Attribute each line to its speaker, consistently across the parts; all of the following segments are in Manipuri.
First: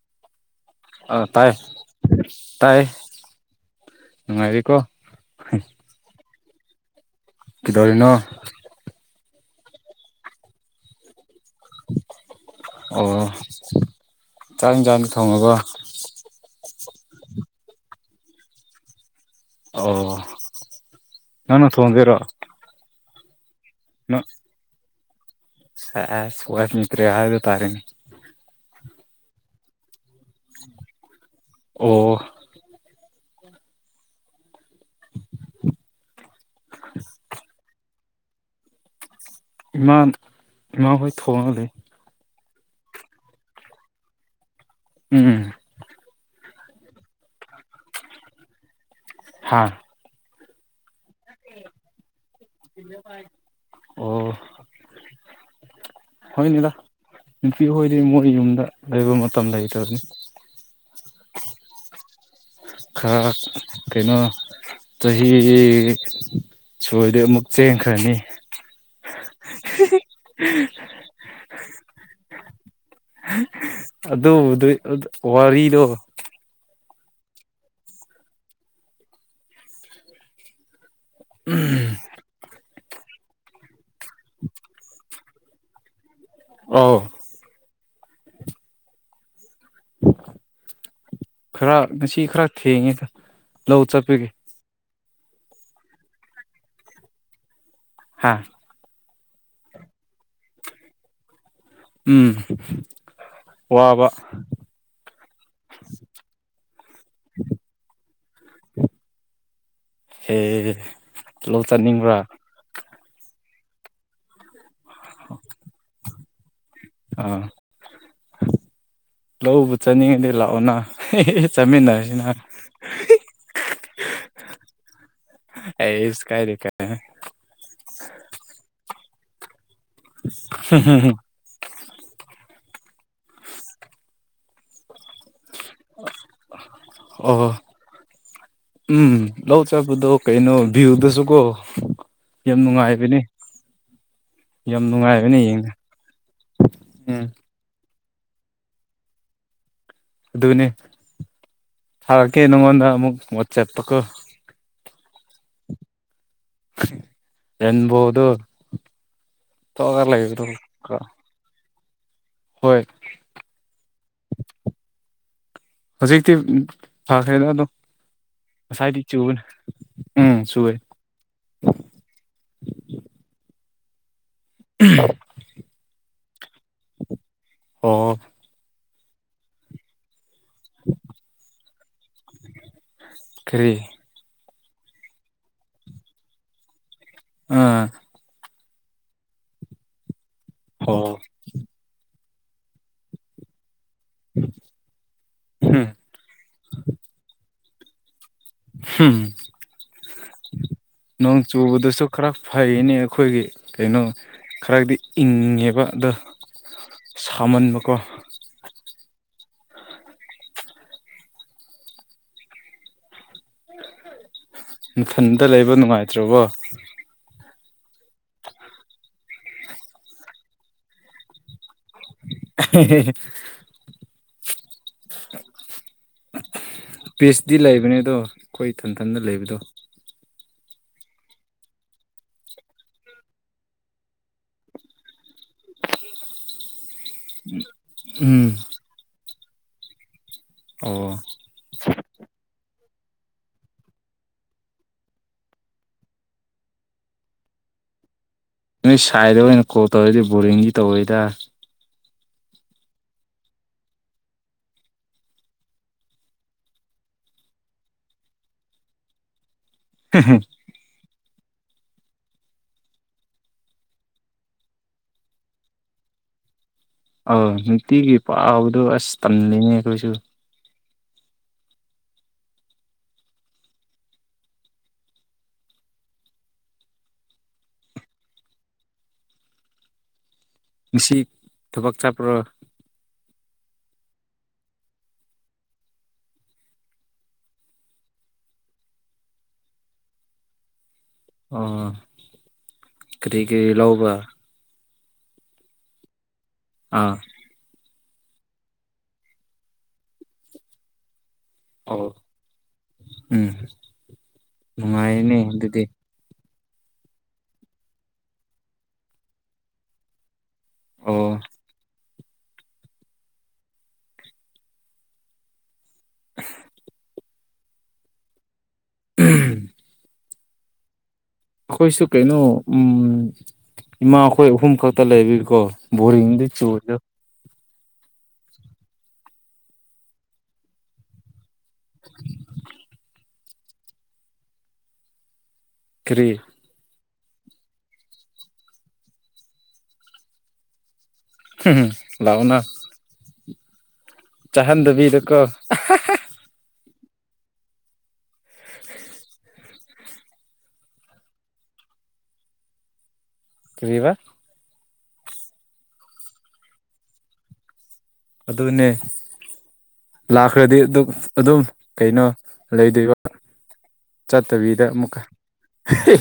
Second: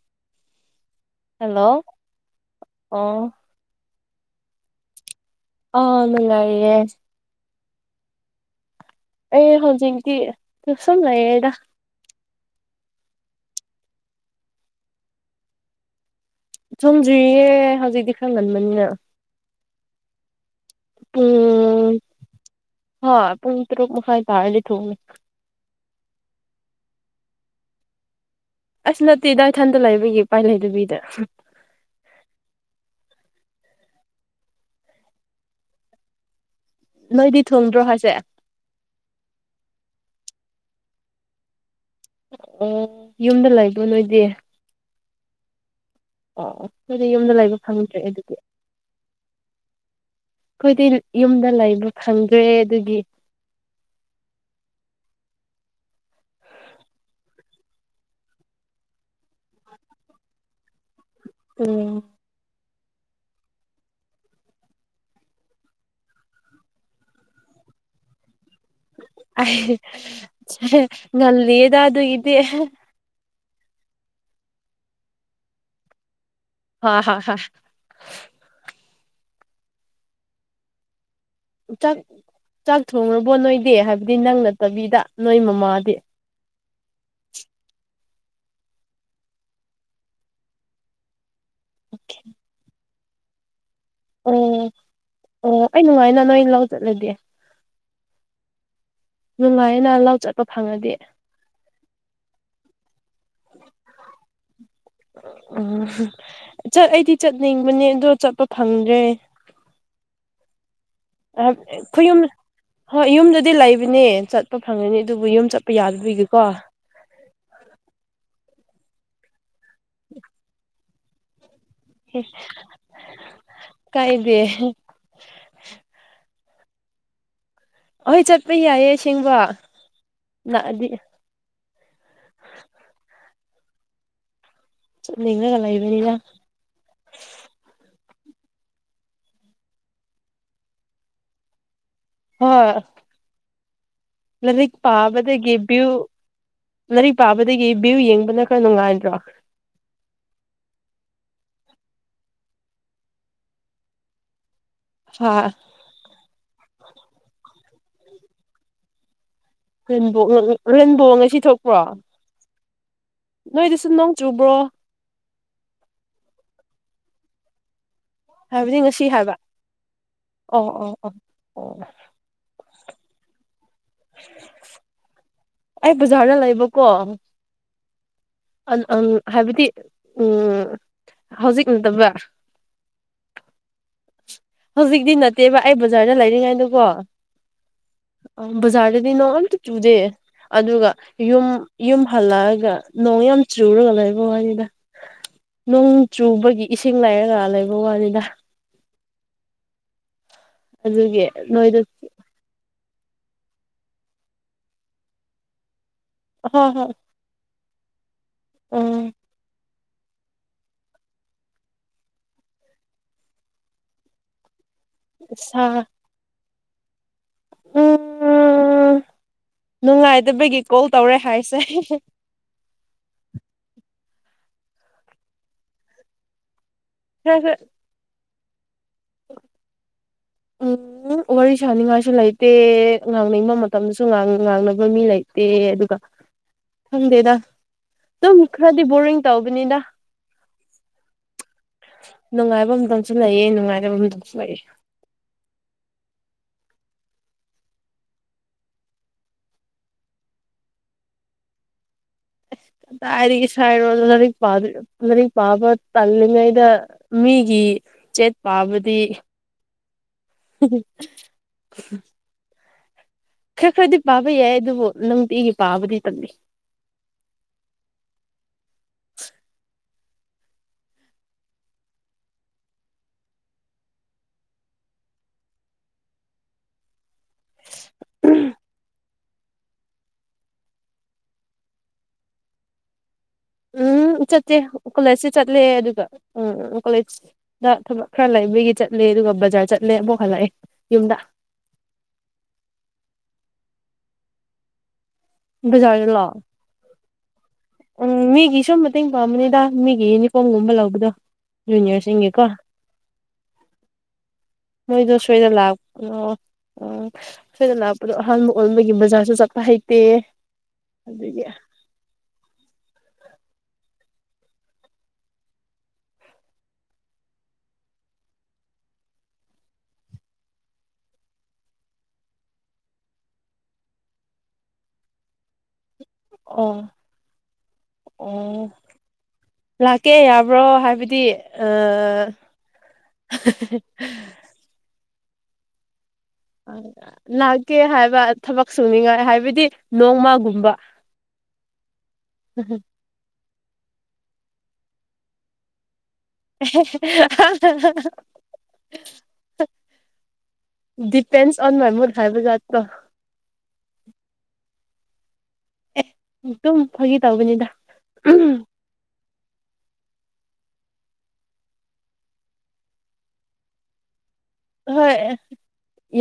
Speaker 1: [inaudible] ꯑꯥ ꯇꯥꯏꯌꯦ
Speaker 2: ꯍꯜꯂꯣ
Speaker 1: ꯇꯥꯏꯌꯦ
Speaker 2: ꯑꯣ
Speaker 1: ꯅꯨꯡꯉꯥꯏꯔꯤꯀꯣ
Speaker 2: ꯑ ꯅꯨꯡꯉꯥꯏꯔꯤꯌꯦ
Speaker 1: ꯀꯩꯗꯧꯔꯤꯅꯣ
Speaker 2: ꯑꯩ ꯍꯧꯖꯤꯛꯇꯤ ꯁꯨꯝ ꯂꯩꯌꯦꯗ
Speaker 1: ꯑꯣ ꯆꯥꯛ ꯏꯟꯖꯥꯡ ꯊꯣꯡꯉꯕꯣ
Speaker 2: ꯆꯨꯝꯗ꯭ꯔꯤꯌꯦ ꯍꯧꯖꯤꯛꯇꯤ ꯈꯔ ꯉꯟꯕꯅꯤꯅ
Speaker 1: ꯑꯣ ꯅꯪꯅ
Speaker 2: ꯄꯨꯡ
Speaker 1: ꯊꯣꯡꯗꯣꯏꯔꯣ
Speaker 2: ꯍꯣꯏ ꯄꯨꯡ ꯇꯔꯨꯛ ꯃꯥꯈꯥꯏ ꯇꯥꯔꯗꯤ ꯊꯣꯡꯅꯤ
Speaker 1: ꯁꯦꯁ [unintelligible]
Speaker 2: ꯑꯁ ꯅꯠꯇꯦꯗ ꯏꯊꯟꯗ ꯂꯩꯕꯒꯤ ꯎꯄꯥꯏ ꯂꯩꯇꯕꯤꯗ
Speaker 1: ꯑꯣ
Speaker 2: ꯅꯣꯏꯗꯤ ꯊꯣꯡꯗ꯭ꯔꯣ ꯍꯥꯏꯁꯦ
Speaker 1: ꯏꯃꯥ ꯏꯃꯥ ꯍꯣꯏ ꯊꯣꯡꯉ ꯂꯩ
Speaker 2: ꯑꯣ ꯌꯨꯝꯗ ꯂꯩꯕ ꯅꯣꯏꯗꯤ
Speaker 1: ꯎꯝ
Speaker 2: ꯑꯣ ꯑꯣ ꯅꯣꯏꯗꯤ ꯌꯨꯝꯗ ꯂꯩꯕ ꯐꯪꯗ꯭ꯔꯦ ꯑꯗꯨꯗꯤ
Speaker 1: ꯍꯥ
Speaker 2: ꯑꯩꯈꯣꯏꯗꯤ ꯌꯨꯝꯗ ꯂꯩꯕ ꯐꯪꯗ꯭ꯔꯦ ꯑꯗꯨꯒꯤ
Speaker 1: ꯍꯣꯏꯅꯤꯗ ꯅꯨꯄꯤꯍꯣꯏꯗꯤ ꯃꯣꯏ ꯌꯨꯝꯗ ꯂꯩꯕ ꯃꯇꯝ ꯂꯩꯇꯕꯅꯤ
Speaker 2: ꯎꯝ
Speaker 1: ꯈꯔ ꯀꯩꯅꯣ ꯆꯍꯤ ꯁꯣꯏꯗꯤ ꯑꯃꯨꯛ ꯆꯦꯟꯈ꯭ꯔꯅꯤ
Speaker 2: ꯑꯩ ꯉꯜꯂꯤꯗ ꯑꯗꯨꯏꯗ
Speaker 1: ꯑꯗꯨ [unintelligible] ꯋꯥꯔꯤꯗꯣ
Speaker 2: ꯍꯥ ꯍꯥ ꯍꯥ ꯆꯥꯛ ꯆꯥꯛ ꯊꯣꯡꯔꯕꯣ ꯅꯣꯏꯗꯤ ꯍꯥꯏꯕꯗꯤ ꯅꯪ ꯅꯠꯇꯕꯤꯗ ꯅꯣꯏ ꯃꯃꯥꯗꯤ
Speaker 1: ꯑꯧ ꯈꯔ ꯉꯁꯤ ꯈꯔ ꯊꯦꯉꯦ ꯂꯧ ꯆꯠꯄꯒꯤ
Speaker 2: ꯑꯣ ꯑꯣ ꯑꯩ ꯅꯨꯡꯉꯥꯏꯅ ꯅꯣꯏ ꯂꯧ ꯆꯠꯂꯗꯤ
Speaker 1: ꯍꯥꯥ
Speaker 2: ꯅꯨꯡꯉꯥꯏꯌꯦꯅ ꯂꯥꯎ ꯆꯠꯄ ꯐꯪꯉꯗꯤ
Speaker 1: ꯎꯝ ꯋꯥꯕ
Speaker 2: ꯎꯝ ꯆꯠ ꯑꯩꯗꯤ ꯆꯠꯅꯤꯡꯕꯅꯦ ꯑꯗꯣ ꯆꯠꯄ ꯐꯪꯗ꯭ꯔꯦ [inaudible]
Speaker 1: ꯑꯦ ꯂꯧ
Speaker 2: ꯑꯩꯈꯣꯏ
Speaker 1: ꯆꯠꯅꯤꯡꯕ꯭ꯔꯥ
Speaker 2: ꯌꯨꯝ ꯍꯣꯏ ꯌꯨꯝꯗꯗꯤ ꯂꯩꯕꯅꯦ ꯆꯠꯄ ꯐꯪꯒꯅꯤ ꯑꯗꯨꯕꯨ ꯌꯨꯝ ꯆꯠꯄ ꯌꯥꯗꯕꯤꯒꯤꯀꯣ
Speaker 1: ꯑꯥ ꯂꯧꯕꯨ ꯆꯠꯅꯤꯡꯉꯗꯤ ꯂꯥꯛꯑꯣꯅ ꯆꯠꯃꯤꯟꯅꯔꯁꯤꯅ
Speaker 2: ꯀꯥꯏꯗꯦ
Speaker 1: ꯑꯩꯁ ꯀꯥꯏꯗꯦ ꯀꯥꯏꯗꯦ
Speaker 2: ꯁꯤꯡꯕ
Speaker 1: ꯍꯝ ꯍꯝ ꯍꯝ
Speaker 2: ꯆꯠꯅꯤꯡꯉꯒ ꯂꯩꯕꯅꯤꯅ
Speaker 1: ꯑꯣ ꯎꯝ ꯂꯧ ꯆꯄꯗꯣ ꯀꯩꯅꯣ ꯚ꯭ꯌꯨꯗꯨꯁꯨ ꯀꯣ ꯌꯥꯝ
Speaker 2: ꯍꯣꯏ
Speaker 1: ꯅꯨꯡꯉꯥꯏꯕꯅꯦ
Speaker 2: ꯂꯥꯏꯔꯤꯛ ꯄꯥꯕꯗꯒꯤ
Speaker 1: ꯌꯦꯡꯉ
Speaker 2: ꯚ꯭ꯌꯨ ꯂꯥꯏꯔꯤꯛ
Speaker 1: ꯎꯝ
Speaker 2: ꯄꯥꯕꯗꯒꯤ ꯚꯌꯨ ꯌꯦꯡꯕꯅ ꯈꯔ ꯅꯨꯡꯉꯥꯏꯗ꯭ꯔꯣ
Speaker 1: ꯑꯗꯨꯅꯤ ꯊꯔꯛꯀꯦ ꯅꯪꯉꯣꯟꯗ ꯑꯃꯨꯛ ꯋꯥꯠꯆꯦꯄꯇꯀꯣ
Speaker 2: ꯍꯥ
Speaker 1: ꯑꯦꯕꯗꯨ
Speaker 2: ꯔꯕ ꯔꯦꯟꯕꯣ ꯉꯁꯤ ꯊꯣꯛ ꯀ꯭ꯔꯣ
Speaker 1: ꯍꯣꯏ
Speaker 2: ꯅꯣꯏꯗꯤ ꯁꯨꯝ ꯅꯣꯡ ꯆꯨꯕ꯭ꯔꯣ
Speaker 1: ꯍꯧꯖꯤꯛꯇꯤ ꯐꯈ꯭ꯔꯦꯗ ꯑꯗꯣ
Speaker 2: ꯍꯥꯏꯕꯗꯤ
Speaker 1: ꯉꯁꯥꯏꯗꯤ
Speaker 2: ꯉꯁꯤ ꯍꯥꯏꯕ
Speaker 1: ꯆꯨꯕꯅꯦ ꯎꯝ
Speaker 2: ꯑꯣ
Speaker 1: ꯆꯨꯋꯦ
Speaker 2: ꯑꯣ ꯑꯣ ꯑꯣ ꯑꯩ ꯕꯖꯥꯔꯗ ꯂꯩꯕꯀꯣ
Speaker 1: ꯑꯣ
Speaker 2: ꯑꯡ ꯑꯡ ꯍꯥꯏꯕꯗꯤ ꯎꯝ ꯍꯧꯖꯤꯛ ꯅꯠꯇꯕ
Speaker 1: ꯀꯔꯤ
Speaker 2: ꯍꯧꯖꯤꯛꯇꯤ ꯅꯠꯇꯦꯕ ꯑꯩ ꯕꯖꯥꯔꯗ ꯂꯩꯔꯤꯉꯥꯏꯗꯨꯀꯣ
Speaker 1: ꯑꯥ
Speaker 2: ꯕꯖꯥꯔꯗꯗꯤ ꯅꯣꯡꯇ ꯆꯨꯗꯦ ꯑꯗꯨꯒ
Speaker 1: ꯑꯣ
Speaker 2: ꯌꯨꯝ ꯌꯨꯝ ꯐꯂꯑꯒ ꯅꯣꯡ ꯌꯥꯝ ꯆꯨꯨꯔꯒ ꯂꯩꯕ ꯋꯥꯅꯤꯗ
Speaker 1: ꯍꯝ
Speaker 2: ꯅꯣꯡ ꯆꯨꯕꯒꯤ ꯏꯁꯤꯡ ꯂꯩꯥꯏꯔꯒ ꯂꯩꯕ ꯋꯥꯅꯤꯗ
Speaker 1: ꯎꯝ
Speaker 2: ꯑꯗꯨꯒꯤ
Speaker 1: ꯅꯣꯡ
Speaker 2: ꯅꯣꯏꯗ
Speaker 1: ꯆꯨꯕꯗꯁꯨ ꯈꯔ ꯐꯩꯅꯦ ꯑꯩꯈꯣꯏꯒꯤ ꯀꯩꯅꯣ ꯈꯔꯗꯤ ꯏꯪꯉꯦꯕ ꯑꯗꯣ
Speaker 2: ꯍꯣꯏ ꯍꯣꯏ
Speaker 1: ꯁꯥꯃꯟꯕ ꯀꯣ
Speaker 2: ꯎꯝ
Speaker 1: ꯃꯊꯟꯇ
Speaker 2: ꯁꯥ
Speaker 1: ꯂꯩꯕ ꯅꯨꯡꯉꯥꯏꯇ꯭ꯔꯕꯣ
Speaker 2: ꯎꯝ ꯅꯨꯡꯉꯥꯏꯗꯕꯒꯤ ꯀꯣꯜ ꯇꯧꯔꯦ ꯍꯥꯏꯁꯦ
Speaker 1: [inaudible]
Speaker 2: ꯈꯔ
Speaker 1: ꯄꯤꯁꯗꯤ ꯂꯩꯕꯅꯦ ꯑꯗꯣ ꯑꯩꯈꯣꯏ ꯏꯊꯟꯊꯟꯇ ꯂꯩꯕꯗꯣ
Speaker 2: ꯎꯝ ꯋꯥꯔꯤ ꯁꯥꯅꯤꯡꯉꯥꯏꯁꯨ ꯂꯩꯇꯦ ꯉꯥꯡꯅꯤꯡꯕ ꯃꯇꯝꯗꯁꯨ ꯉꯥꯡꯅꯕ ꯃꯤ ꯂꯩꯇꯦ ꯑꯗꯨꯒ ꯈꯪꯗꯦꯗ ꯑꯗꯨꯝ
Speaker 1: ꯎꯝ
Speaker 2: ꯈꯔꯗꯤ ꯕꯣꯔꯤꯡ ꯇꯧꯕꯅꯤꯗ
Speaker 1: ꯑꯣ
Speaker 2: ꯐꯕ ꯑꯃꯝꯇꯪꯁꯨ ꯂꯩꯌꯦ ꯅꯨꯡꯉꯥꯏꯅꯕ ꯑꯇꯪꯁꯨ ꯂꯩꯑ
Speaker 1: ꯅꯣꯏ ꯁꯥꯏꯗ ꯑꯣꯏꯅ ꯀꯣꯜ ꯇꯧꯔꯗꯤ ꯕꯣꯔꯤꯡꯗꯤ ꯇꯧꯔꯦꯗ
Speaker 2: ꯇꯥꯏꯔꯤꯒꯤ ꯁꯥꯏꯔꯛ ꯄꯔꯤꯛ ꯄꯥꯕ ꯇꯜꯉꯥꯏꯗ ꯃꯤꯒꯤ ꯆꯦꯠ ꯄꯥꯕꯗꯤ ꯈꯔ ꯈꯔꯗꯤ ꯄꯥꯕ ꯌꯥꯏ ꯑꯗꯨꯕꯨ ꯅꯨꯡꯇꯤꯒꯤ ꯄꯥꯕꯨꯗꯤ ꯇꯂꯤ
Speaker 1: ꯑ ꯅꯨꯡꯇꯤꯒꯤ ꯄꯥꯎꯕꯗꯣ ꯑꯁ ꯇꯝꯂꯤꯅꯦ ꯑꯩꯈꯣꯏꯁꯨ ꯉꯅꯨꯡꯁꯤ ꯊꯨꯣꯕꯥꯛ ꯆꯥꯄ꯭ꯔꯣ
Speaker 2: ꯎꯝ ꯆꯠꯇꯦ ꯀꯣꯂꯦꯖꯁꯤ ꯆꯠꯂꯦ ꯑꯗꯨꯒ ꯎꯝ ꯀꯣꯂꯦꯖꯇ ꯊꯕꯛ ꯈꯔ ꯂꯩ ꯌꯒꯤ ꯆꯠꯂꯦ ꯑꯗꯨꯒ ꯕꯖꯥꯔ ꯆꯠꯂꯦ ꯑꯃꯨꯛ ꯍꯜꯂꯛꯑꯦ ꯌꯨꯝꯗ
Speaker 1: ꯑ ꯀꯔꯤ ꯀꯔꯤ ꯂꯧꯕ
Speaker 2: ꯖꯔ ꯂꯥꯎ
Speaker 1: ꯑꯥ
Speaker 2: ꯎꯝ ꯃꯤꯒꯤ ꯁꯨꯝ ꯃꯇꯦꯡ ꯄꯥꯡꯕꯅꯤꯗ ꯃꯤꯒꯤ ꯌꯨꯅꯤꯐꯣꯔꯝꯒꯨꯝꯕ ꯂꯧꯕꯗꯣ
Speaker 1: ꯑꯣ
Speaker 2: ꯌꯖꯨꯅꯤꯔꯁꯤꯡꯀ
Speaker 1: ꯎꯝ ꯅꯨꯡꯉꯥꯏꯅꯦ
Speaker 2: ꯃꯣꯏꯗꯁꯣꯏꯗ ꯂꯥꯛ
Speaker 1: ꯑꯗꯨꯗꯤ
Speaker 2: ꯎꯝ ꯁꯣꯏꯗ ꯂꯥꯛꯄꯗꯣ ꯑꯍꯥꯟꯕ ꯑꯣꯟꯕꯒꯤ ꯕꯖꯥꯔꯁꯨ ꯆꯠꯄ ꯍꯩꯇꯦ
Speaker 1: ꯑꯣ
Speaker 2: ꯑꯗꯨꯗꯒꯤ
Speaker 1: ꯎꯝ ꯑꯩꯈꯣꯏꯁꯨ ꯀꯩꯅꯣ ꯏꯃꯥꯈꯣꯏ ꯑꯍꯨꯝ ꯈꯛꯇ ꯂꯩꯕꯤꯀꯣ ꯕꯣꯔꯤꯡꯗꯤ ꯆꯨꯗ
Speaker 2: ꯑꯣ ꯂꯥꯛꯀꯦ ꯌꯥꯕ꯭ꯔꯣ ꯍꯥꯏꯕꯗꯤ ꯑꯥ
Speaker 1: ꯀꯔꯤ
Speaker 2: ꯂꯥꯛꯀꯦ ꯍꯥꯏꯕ ꯊꯕꯛ ꯁꯨꯅꯤꯡꯉꯥꯏ ꯍꯥꯏꯕꯗꯤ ꯅꯣꯡꯃꯒꯨꯝꯕ
Speaker 1: ꯂꯅ ꯆꯍꯟꯕꯤꯗꯨ ꯀꯣ
Speaker 2: [unintelligible]
Speaker 1: [unintelligible]
Speaker 2: ꯗꯤꯄꯦꯟꯁ ꯑꯣꯟ ꯃꯥꯏꯃ ꯍꯥꯏꯥꯏꯕꯖ
Speaker 1: ꯀꯔꯤꯕꯥ
Speaker 2: ꯑꯦ ꯑꯗꯨꯝ ꯐꯥꯒꯤ ꯇꯧꯕꯅꯤꯗ
Speaker 1: ꯈ꯭ꯔꯦꯗꯤꯠ ꯑꯗꯨꯝ ꯀꯩꯅꯣ ꯂꯩꯗꯣꯏꯕ ꯆꯠꯇꯕꯤꯗ
Speaker 2: ꯍꯣꯏ
Speaker 1: ꯑꯃꯨꯛꯀ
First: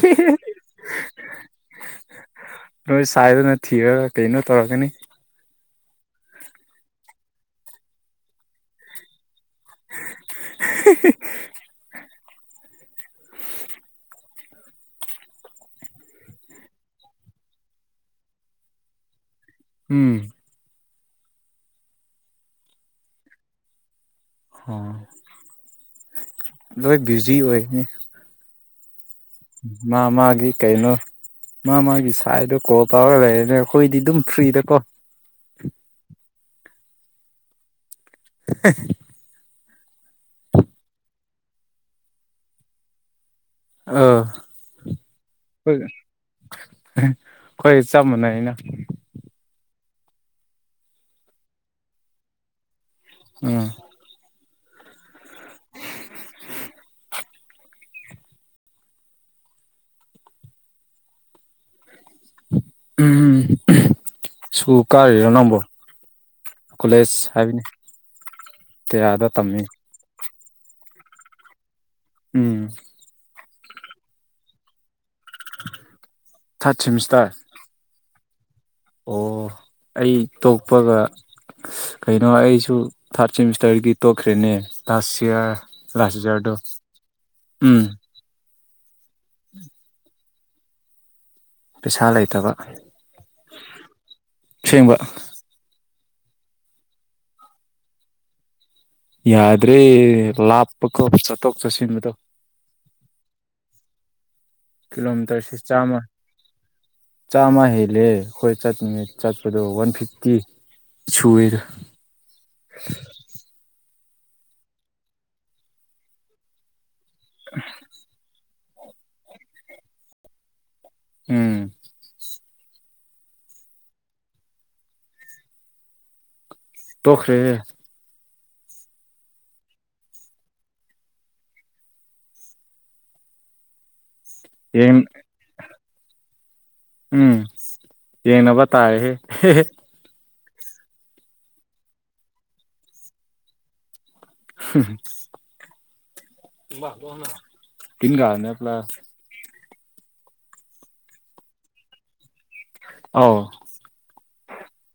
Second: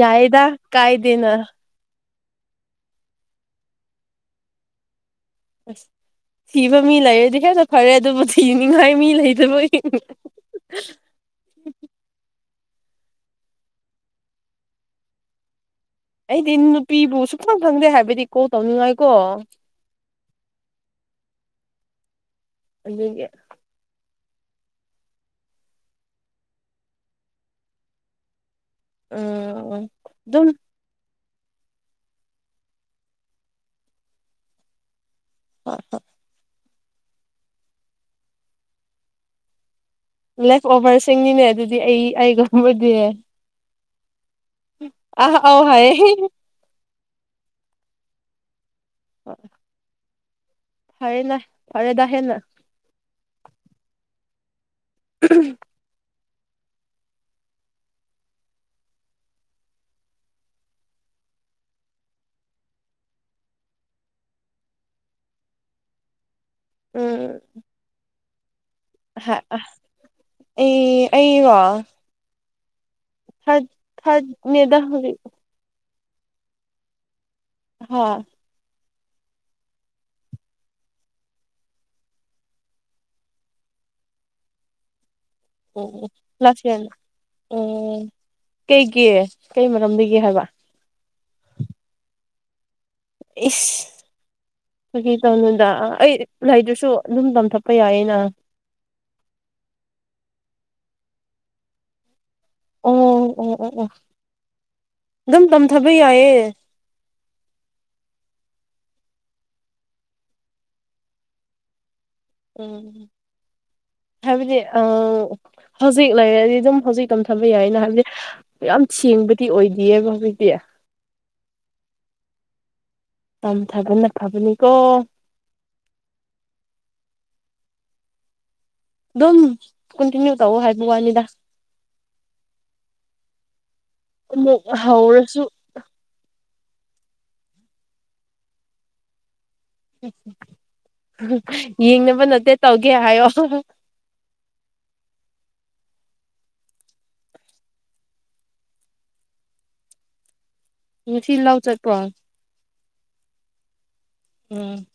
Speaker 2: ꯌꯥꯏꯗ ꯀꯥꯏꯗꯦꯅ
Speaker 1: ꯅꯣꯏ ꯁꯥꯏꯗꯅ ꯊꯤꯔꯒ ꯀꯩꯅꯣ ꯇꯧꯔꯀꯅꯤ
Speaker 2: ꯑꯁ ꯊꯤꯕ ꯃꯤ ꯂꯩꯔꯦꯗꯤ ꯈꯔꯁꯨ ꯐꯔꯦ ꯑꯗꯨꯕꯨ ꯊꯤꯅꯤꯡꯉꯥꯏ ꯃꯤ ꯂꯩ ꯣꯏ ꯑꯩꯗꯤ ꯅꯨꯄꯤꯕꯨ ꯁꯨꯈꯪ ꯈꯪꯗꯦ ꯍꯥꯏꯕꯗꯤ ꯀꯣꯜ ꯇꯧꯅꯤꯡꯉꯥꯏꯀꯣ
Speaker 1: ꯎꯝ
Speaker 2: ꯑꯗꯨꯒ
Speaker 1: ꯑꯣ ꯂꯣꯏ ꯕꯤꯖꯤ ꯑꯣꯏꯅꯤ
Speaker 2: ꯎꯝ
Speaker 1: ꯃꯥ
Speaker 2: ꯑꯗꯨꯝ
Speaker 1: ꯃꯥꯒꯤ ꯀꯩꯅꯣ ꯃꯥ ꯃꯥꯒꯤ ꯁꯥꯏꯗꯣ ꯀꯣ ꯇꯧꯔꯒ ꯂꯩꯔꯦꯅꯦ ꯑꯩꯈꯣꯏꯗꯤ ꯑꯗꯨꯝ ꯐ꯭ꯔꯤꯗꯀꯣ [inaudible]
Speaker 2: ꯂꯦꯐ ꯑꯣꯚꯔꯁꯤꯡꯅꯤꯅꯦ ꯑꯗꯨꯗꯤ ꯑꯩ ꯑꯩꯒꯨꯝꯕꯨꯗꯤ
Speaker 1: ꯑꯥ
Speaker 2: ꯑ ꯑ
Speaker 1: ꯍꯣꯏ
Speaker 2: ꯍꯥꯏꯌꯦ
Speaker 1: ꯍꯣꯏ ꯆꯞ ꯃꯥꯟꯅꯩ ꯑꯩꯅ
Speaker 2: ꯑ ꯐꯔꯦꯅ ꯐꯥꯔꯦꯗ ꯍꯥꯏ ꯅ
Speaker 1: ꯎꯝ
Speaker 2: ꯎ
Speaker 1: [inaudible] ꯎꯝ ꯁ ꯀꯥꯏ ꯅꯪꯝꯕ ꯀꯂꯦꯖ
Speaker 2: ꯎꯝ
Speaker 1: ꯍꯥꯏꯕꯅꯦ ꯇꯌꯥꯗ ꯇꯝꯃꯤ
Speaker 2: ꯑꯦ ꯑꯩꯔ
Speaker 1: ꯎꯝ
Speaker 2: ꯊ ꯊꯠ ꯃꯗꯥ ꯍꯧꯕꯤ
Speaker 1: ꯊꯔꯠ ꯁꯤꯃꯤꯁꯇꯔ
Speaker 2: ꯍꯥ
Speaker 1: ꯑꯣ ꯑꯩ ꯇꯣꯛꯄꯒ ꯀꯩꯅꯣ ꯑꯩꯁꯨ ꯊꯥꯔꯠ ꯁꯦꯃꯤꯁꯇꯔꯒꯤ ꯇꯣꯛꯈ꯭ꯔꯦꯅꯦ ꯂꯥꯁ ꯍꯌꯥꯔ
Speaker 2: ꯎꯝ ꯎꯝ
Speaker 1: ꯂꯥꯁ ꯍꯖꯔꯗꯣ
Speaker 2: ꯏꯌꯥꯔꯅ
Speaker 1: ꯎꯝ
Speaker 2: ꯀꯩꯒꯤ ꯀꯩ ꯃꯔꯝꯒꯦ ꯍꯥꯏꯕ
Speaker 1: ꯄꯩꯁꯥ ꯂꯩꯇꯕ
Speaker 2: ꯏꯁ
Speaker 1: ꯑꯁꯦꯡꯕ
Speaker 2: ꯐꯒ ꯇꯅꯗ ꯑꯩ ꯂꯩꯗꯨꯁꯨ ꯑꯗꯨꯝ ꯇꯝꯊꯠꯄ ꯌꯥꯏꯌꯦꯩꯅ
Speaker 1: ꯌꯥꯗ꯭ꯔꯦ ꯂꯥꯞꯄ ꯀꯞ ꯆꯠꯊꯣꯛ ꯆꯠꯁꯤꯟꯕꯗꯣ
Speaker 2: ꯑꯣ ꯑꯣ ꯑꯣ ꯑꯣ ꯑꯗꯨꯝ
Speaker 1: ꯀꯤꯂꯣꯃꯤꯇꯔꯁꯤ
Speaker 2: ꯇꯝꯊꯕ
Speaker 1: ꯆꯥꯃ
Speaker 2: ꯌꯥꯏꯌꯦ
Speaker 1: ꯆꯥꯃ ꯍ ꯂꯩꯦ ꯍꯣꯏ ꯆꯠꯅꯤꯡꯅꯦ ꯆꯠꯄꯗꯣ ꯋꯥꯟ ꯐꯤꯐꯇꯤ ꯁꯨꯏꯔ
Speaker 2: ꯎꯝ ꯍꯥꯏꯕꯗꯤ ꯑ ꯍꯧꯖꯤꯛ ꯂꯩꯔꯗꯤ ꯑꯗꯨꯝ ꯍꯧꯖꯤꯛ ꯃꯇꯝ ꯊꯝꯕ ꯌꯥꯏꯌꯦꯅ ꯍꯥꯏꯕꯗꯤ ꯌꯥꯝ ꯁꯦꯡꯕꯗꯤ ꯑꯣꯏꯗꯦꯑꯕ ꯍꯧꯖꯤꯛꯇꯤ
Speaker 1: ꯎꯝ
Speaker 2: ꯇꯝꯊꯕꯅ ꯐꯕꯅꯤꯀꯣ
Speaker 1: ꯇꯈ꯭ꯔꯦ
Speaker 2: ꯑꯗꯨꯝ ꯀꯟꯇꯤꯅ꯭ꯌꯨ ꯇꯧꯑꯣ ꯍꯥꯏꯕ ꯋꯥꯅꯤꯗ ꯃꯛ
Speaker 1: ꯌꯦꯡ
Speaker 2: ꯍꯧꯥꯎꯔꯁꯨ
Speaker 1: ꯎꯝ ꯌꯦꯅꯕ ꯇꯥꯥꯏ
Speaker 2: ꯌꯦꯡꯅꯕ ꯅꯠꯇꯦ ꯇꯧꯒꯦ ꯍꯥꯏꯌꯣ
Speaker 1: [inaudible] ꯇꯤꯟꯒꯅꯤꯂ
Speaker 2: ꯁꯤꯜ ꯂꯥꯎ ꯆꯠꯄ꯭ꯔꯣ
Speaker 1: ꯑ
Speaker 2: ꯎꯝ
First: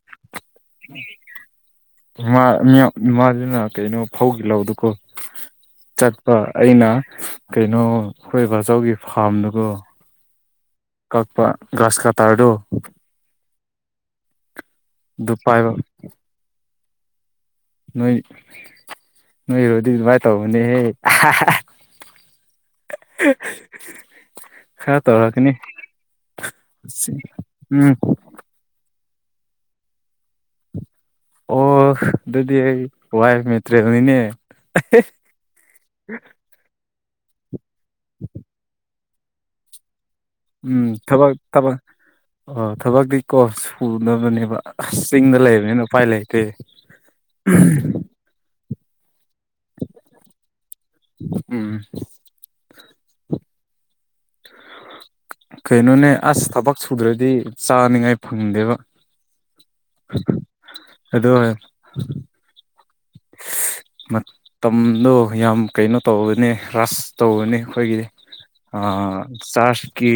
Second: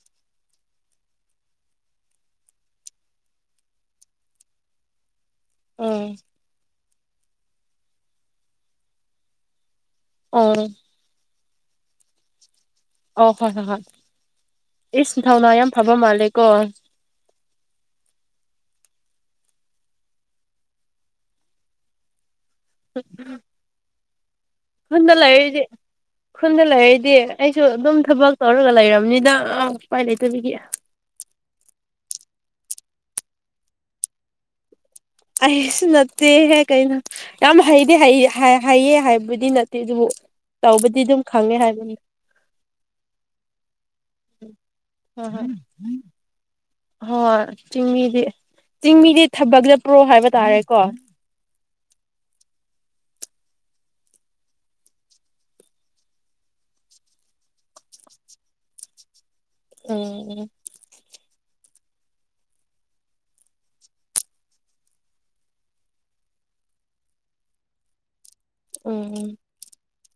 Speaker 1: ꯃꯥꯗꯨꯅ ꯀꯩꯅꯣ ꯐꯧꯒꯤ ꯂꯥꯎꯗꯀꯣ
Speaker 2: ꯎꯝ
Speaker 1: ꯆꯠꯄ ꯑꯩꯅ ꯀꯩꯅꯣ ꯑꯩꯈꯣꯏꯕꯥꯆꯧꯒꯤ ꯐꯥꯔꯝꯗꯨꯒ
Speaker 2: ꯑꯣ
Speaker 1: ꯑꯞꯄ ꯒꯥꯁ ꯀꯥ ꯇꯥꯔꯗꯨꯣ
Speaker 2: ꯑꯣ ꯍꯣꯏ ꯍꯣꯏ ꯍꯣꯏ ꯏꯁ
Speaker 1: ꯑꯗꯨ
Speaker 2: ꯅꯤꯡꯊꯧꯅꯥ ꯌꯥꯝ
Speaker 1: ꯄꯥꯏꯕ
Speaker 2: ꯐꯕ ꯃꯥꯜꯂꯦ ꯀꯣ
Speaker 1: ꯅꯣꯏ ꯅꯣꯏꯔꯣꯗꯤ ꯑꯗꯨꯃꯥꯏꯅ ꯇꯧꯕꯅꯦꯍꯦ [inaudible] ꯈꯔ
Speaker 2: ꯈꯨꯟꯗ
Speaker 1: ꯇꯧꯔꯛꯀꯅꯤ
Speaker 2: ꯂꯩꯔꯗꯤ ꯈꯨꯟꯗ ꯂꯩꯔꯗꯤ ꯑꯩꯁꯨ
Speaker 1: ꯎꯝ
Speaker 2: ꯑꯗꯨꯝ ꯊꯕꯛ ꯇꯧꯔꯒ ꯂꯩꯔꯝꯅꯤ ꯑꯥꯎ ꯄꯥꯏ ꯂꯩꯇꯃꯤꯒ
Speaker 1: ꯑꯣ ꯑꯗꯨꯗꯤ ꯑꯩ ꯋꯥꯏ ꯃꯦꯇ꯭ꯔꯦꯅꯤꯅꯦ
Speaker 2: ꯑꯩꯁꯨ ꯅꯠꯇꯦꯍꯦ ꯀꯩꯅꯣ ꯌꯥꯝ ꯍꯩꯗꯤ ꯍꯩꯌꯦ ꯍꯥꯏꯕ ꯗꯤ ꯅꯠꯇꯦ ꯑꯗꯨꯕꯨ
Speaker 1: ꯎꯝ
Speaker 2: ꯇꯧꯕꯗꯤ ꯑꯗꯨꯝ
Speaker 1: ꯊꯕꯛ
Speaker 2: ꯈꯪꯉꯦ
Speaker 1: ꯊꯕꯛ
Speaker 2: ꯍꯥꯏꯕꯅꯤ
Speaker 1: ꯑ ꯊꯕꯛꯇꯤ ꯀꯣ ꯑꯗꯨꯝꯕꯅꯦꯕ ꯑꯁ
Speaker 2: ꯍꯣꯏ
Speaker 1: ꯆꯤꯡꯗ
Speaker 2: ꯍꯣꯏ
Speaker 1: ꯂꯩꯕꯅꯤꯅ ꯎꯄꯥꯏ ꯂꯩꯇꯦ
Speaker 2: ꯍꯣꯏ ꯆꯤꯡꯃꯤꯗꯤ ꯆꯤꯡꯃꯤꯗꯤ ꯊꯕꯛ ꯆꯠꯄ꯭ꯔꯣ ꯍꯥꯏꯕ ꯇꯥꯔꯦꯀꯣ
Speaker 1: ꯎꯝ ꯀꯩꯅꯣꯅꯦ ꯑꯁ ꯊꯕꯛ ꯁꯨꯗ꯭ꯔꯗꯤ ꯆꯥꯅꯤꯡꯉꯥꯏ ꯐꯪꯗꯦꯕ
Speaker 2: ꯎꯝ
Speaker 1: ꯑꯗꯨꯗ
Speaker 2: [inaudible]
Speaker 1: ꯃꯇꯝꯗꯣ ꯌꯥꯝ ꯀꯩꯅꯣ ꯇꯧꯕꯅꯤ ꯔꯁ ꯇꯧꯕꯅꯤ ꯑꯩꯈꯣꯏꯒꯤꯗꯤ ꯑ
Speaker 2: ꯎꯝ
Speaker 1: ꯆ ꯀꯤ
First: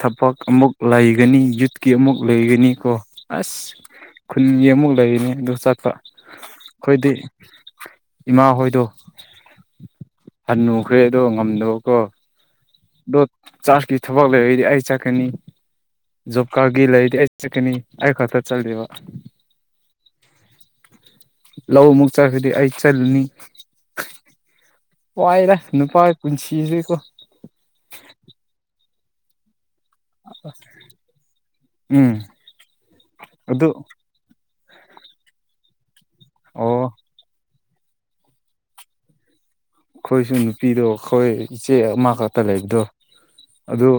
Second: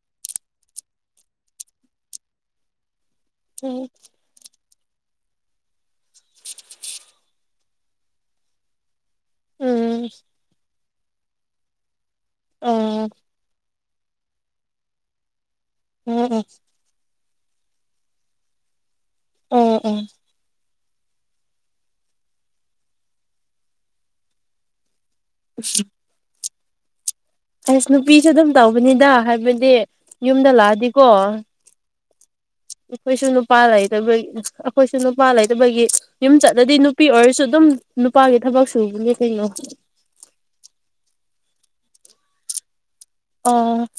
Speaker 1: ꯊꯕꯛ ꯑꯃꯨꯛ ꯂꯩꯒꯅꯤ ꯌꯨꯠꯀꯤ ꯑꯃꯨꯛ ꯂꯩꯒꯅꯤ ꯀꯣ ꯑꯁ
Speaker 2: ꯎꯝ
Speaker 1: ꯈꯨꯟꯒꯤ ꯑꯃꯨꯛ ꯂꯩꯔꯤꯅꯤ ꯑꯗꯨ ꯆꯠꯄ ꯑꯩꯈꯣꯏꯗꯤ ꯏꯃꯥ ꯍꯣꯏꯗꯣ
Speaker 2: ꯎꯝ
Speaker 1: ꯍꯅꯨ ꯈ꯭ꯔꯦ ꯑꯗꯣ ꯉꯝꯗꯣꯀꯣ
Speaker 2: ꯎꯝ
Speaker 1: ꯑꯗꯣ ꯆꯥꯛꯀꯤ ꯊꯕꯛ ꯂꯩꯔꯗꯤ ꯑꯩ ꯆꯥꯛꯀꯅꯤ
Speaker 2: ꯎꯝ ꯎꯝ
Speaker 1: ꯖꯣꯕ ꯀꯥꯔꯒꯤ ꯂꯩꯔꯗꯤ ꯑꯩ ꯁꯤ ꯀꯅꯤ ꯑꯩ ꯈ ꯊꯔ ꯆꯠꯗꯦꯕ
Speaker 2: ꯎꯝ ꯎꯝ
Speaker 1: ꯂꯧ ꯑꯃꯨꯛ ꯆꯥꯈꯗꯤ ꯑꯩ ꯆꯠꯂꯨꯅꯤ ꯄꯥꯏꯔ ꯅꯨꯄꯥ ꯄꯨꯟꯁꯤꯁꯤꯀꯣ
Speaker 2: ꯅꯤꯗ ꯍꯥꯏꯕꯗꯤ ꯌꯨꯝꯗ ꯂꯥꯛꯑꯗꯤꯀꯣ
Speaker 1: ꯎꯝ
Speaker 2: ꯑꯩꯈꯣꯏꯁꯨ ꯅꯨꯄꯥ
Speaker 1: ꯑꯗꯨ
Speaker 2: ꯂꯩꯕ ꯑꯩꯈꯣꯏꯁꯨ ꯅꯨꯄꯥ ꯂꯩꯇꯕꯒꯤ ꯌꯨꯝ ꯆꯠꯂꯗꯤ
Speaker 1: ꯑꯣ
Speaker 2: ꯅꯨꯄꯤ ꯑꯣꯏꯔꯁꯨ ꯑꯗꯨꯝ ꯅꯨꯄꯥꯒꯤ ꯊꯕꯛ ꯁꯨꯒꯤ ꯀꯩꯅꯣ
Speaker 1: ꯑꯩꯈꯣꯏꯁꯨ ꯅꯨꯄꯤꯗꯣ ꯑꯩꯈꯣꯏ ꯏꯆꯦ ꯑꯃꯈꯛꯇ ꯂꯩꯕꯗꯣ
Speaker 2: ꯑ
Speaker 1: ꯑꯗꯨ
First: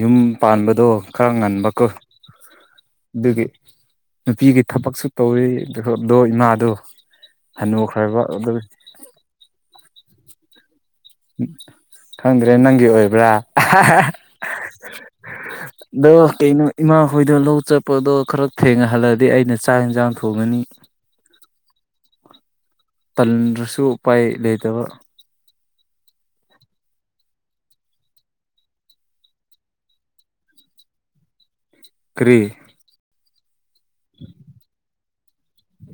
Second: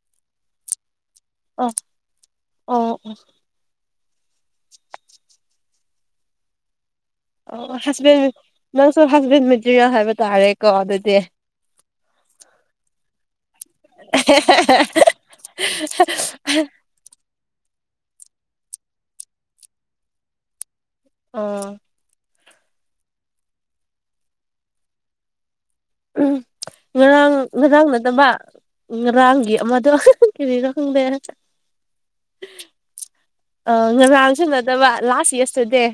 Speaker 1: ꯌꯨꯝ ꯄꯥꯟꯕꯗꯣ ꯈꯔꯥ
Speaker 2: ꯑꯣ
Speaker 1: ꯉꯟꯕꯀꯣ
Speaker 2: ꯑꯣ
Speaker 1: ꯑꯗꯨꯒꯤ ꯅꯨꯄꯤꯒꯤ ꯊꯕꯛꯁꯨ ꯇꯧꯋꯤꯗꯣ ꯏꯃꯥꯗꯣ
Speaker 2: ꯑꯣ
Speaker 1: ꯍꯟꯅꯨꯈ꯭ꯔꯕ
Speaker 2: ꯍꯥꯁꯕꯥꯟꯗ
Speaker 1: ꯑꯗꯨ
Speaker 2: ꯅꯪꯁꯨ ꯍꯥꯁꯕꯦꯟꯗ ꯃꯦꯇ꯭ꯔꯤꯌꯥꯣ ꯍꯥꯏꯕ ꯇꯥꯔꯦꯀꯣ ꯑꯗꯨ [inaudible]
Speaker 1: ꯈꯪꯗ꯭ꯔꯦ ꯅꯪꯒꯤ ꯑꯣꯏꯕ꯭ꯔꯥ ꯗꯣ ꯀꯩꯅꯣ ꯏꯃꯥ ꯍꯣꯏꯗ ꯂꯧ ꯆꯠ ꯆꯠꯄꯗꯣ ꯈꯔꯥ ꯊꯦꯡꯅ ꯍꯜꯂꯗꯤ ꯑꯩꯅ ꯆꯥꯛ ꯌꯦꯟꯁꯥꯡ ꯊꯣꯡꯉꯥꯅꯤ
Speaker 2: ꯑꯥ
Speaker 1: ꯇꯟ꯭ꯔꯁꯨ ꯎꯄꯥꯏ ꯂꯩꯇꯕ
Speaker 2: ꯎꯝ ꯉꯔꯥꯡ ꯉꯔꯥꯡ ꯅꯠꯇꯕ ꯉꯔꯥꯡꯒꯤ ꯑꯃꯗꯨ ꯀꯔꯤꯔ ꯈꯪꯗꯦ
Speaker 1: ꯀ꯭ꯔꯤ
Speaker 2: ꯑ ꯉꯔꯥꯡꯁꯨ ꯅꯠꯗꯕ ꯂꯥꯁ ꯌꯦꯁꯇꯦꯔꯗꯥꯏ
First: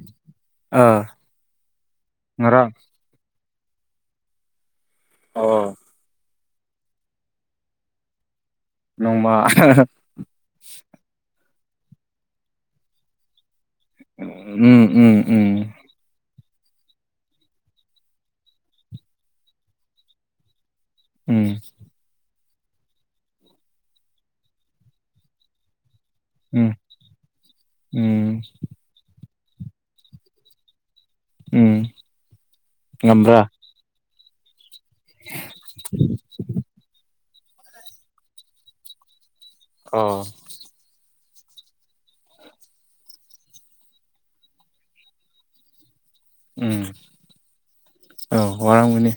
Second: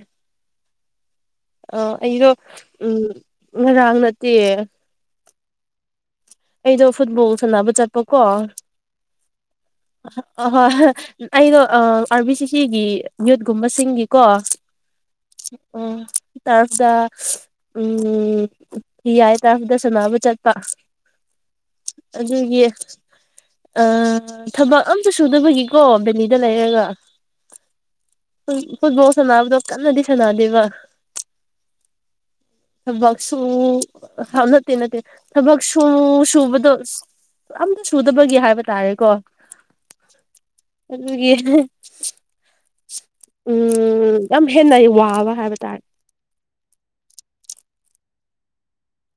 Speaker 1: ꯑꯥ
Speaker 2: ꯑ ꯑꯩꯗꯣ
Speaker 1: ꯉꯔꯥꯡ
Speaker 2: ꯎ ꯉꯔꯥꯡ ꯅꯠꯇꯦ
Speaker 1: ꯑꯣ [inaudible]
Speaker 2: ꯑꯩꯗꯣ ꯐꯨꯠꯕꯣꯜ ꯁꯥꯟꯅꯕ ꯆꯠꯄꯀꯣ
Speaker 1: ꯅꯣꯡꯃ
Speaker 2: ꯑ ꯍꯣꯏ ꯑꯩꯩꯗꯣ ꯑ ꯑꯥꯔꯕꯤ ꯁꯤ ꯁꯤꯒꯤ ꯌꯨꯠ [inaudible] ꯒꯨꯝꯕꯁꯤꯡꯒꯤꯀꯣ
Speaker 1: ꯎꯝ ꯎꯝ ꯎꯝ
Speaker 2: ꯎ ꯇꯔꯐꯗ ꯎꯝ ꯍꯤꯌꯥꯏ ꯇꯔꯐꯗ ꯁꯅꯥꯕ ꯆꯥꯠꯄ
Speaker 1: ꯎꯝ
Speaker 2: ꯑꯗꯨꯒꯤ ꯑ ꯊꯕꯛ ꯑꯃꯇꯥ ꯁꯨꯗꯕꯒꯤꯀꯣ ꯂꯤꯗ
Speaker 1: ꯎꯝ
Speaker 2: ꯂꯩꯔꯒ
Speaker 1: ꯎꯝ
Speaker 2: ꯐꯨꯠꯕꯣꯜ ꯁꯥꯟꯅꯕꯗꯣ ꯀꯟꯅꯗꯤ ꯁꯥꯟꯅꯗꯦꯕ
Speaker 1: ꯎꯝ
Speaker 2: ꯊꯥꯕꯛꯁꯨ
Speaker 1: ꯉꯝꯕ꯭ꯔꯥ
Speaker 2: ꯍꯥ ꯅꯥꯠꯇꯦ ꯅꯥꯠꯇꯦ ꯁꯨ ꯁꯨꯕꯗꯣ ꯑꯝꯇꯥ ꯁꯨꯗꯕꯒꯤ ꯍꯥꯏꯕ ꯇꯥꯔꯦꯀꯣ
Speaker 1: ꯑ [unintelligible]
Speaker 2: ꯑꯗꯨꯒꯤ ꯎꯝ ꯌꯥꯝ ꯍꯦꯟꯅ ꯑꯩ ꯋꯥꯕ ꯍꯥꯏꯕ ꯇꯥꯔꯦ
Speaker 1: ꯎꯝ ꯑ ꯋꯥꯔꯥꯝꯒꯅꯤ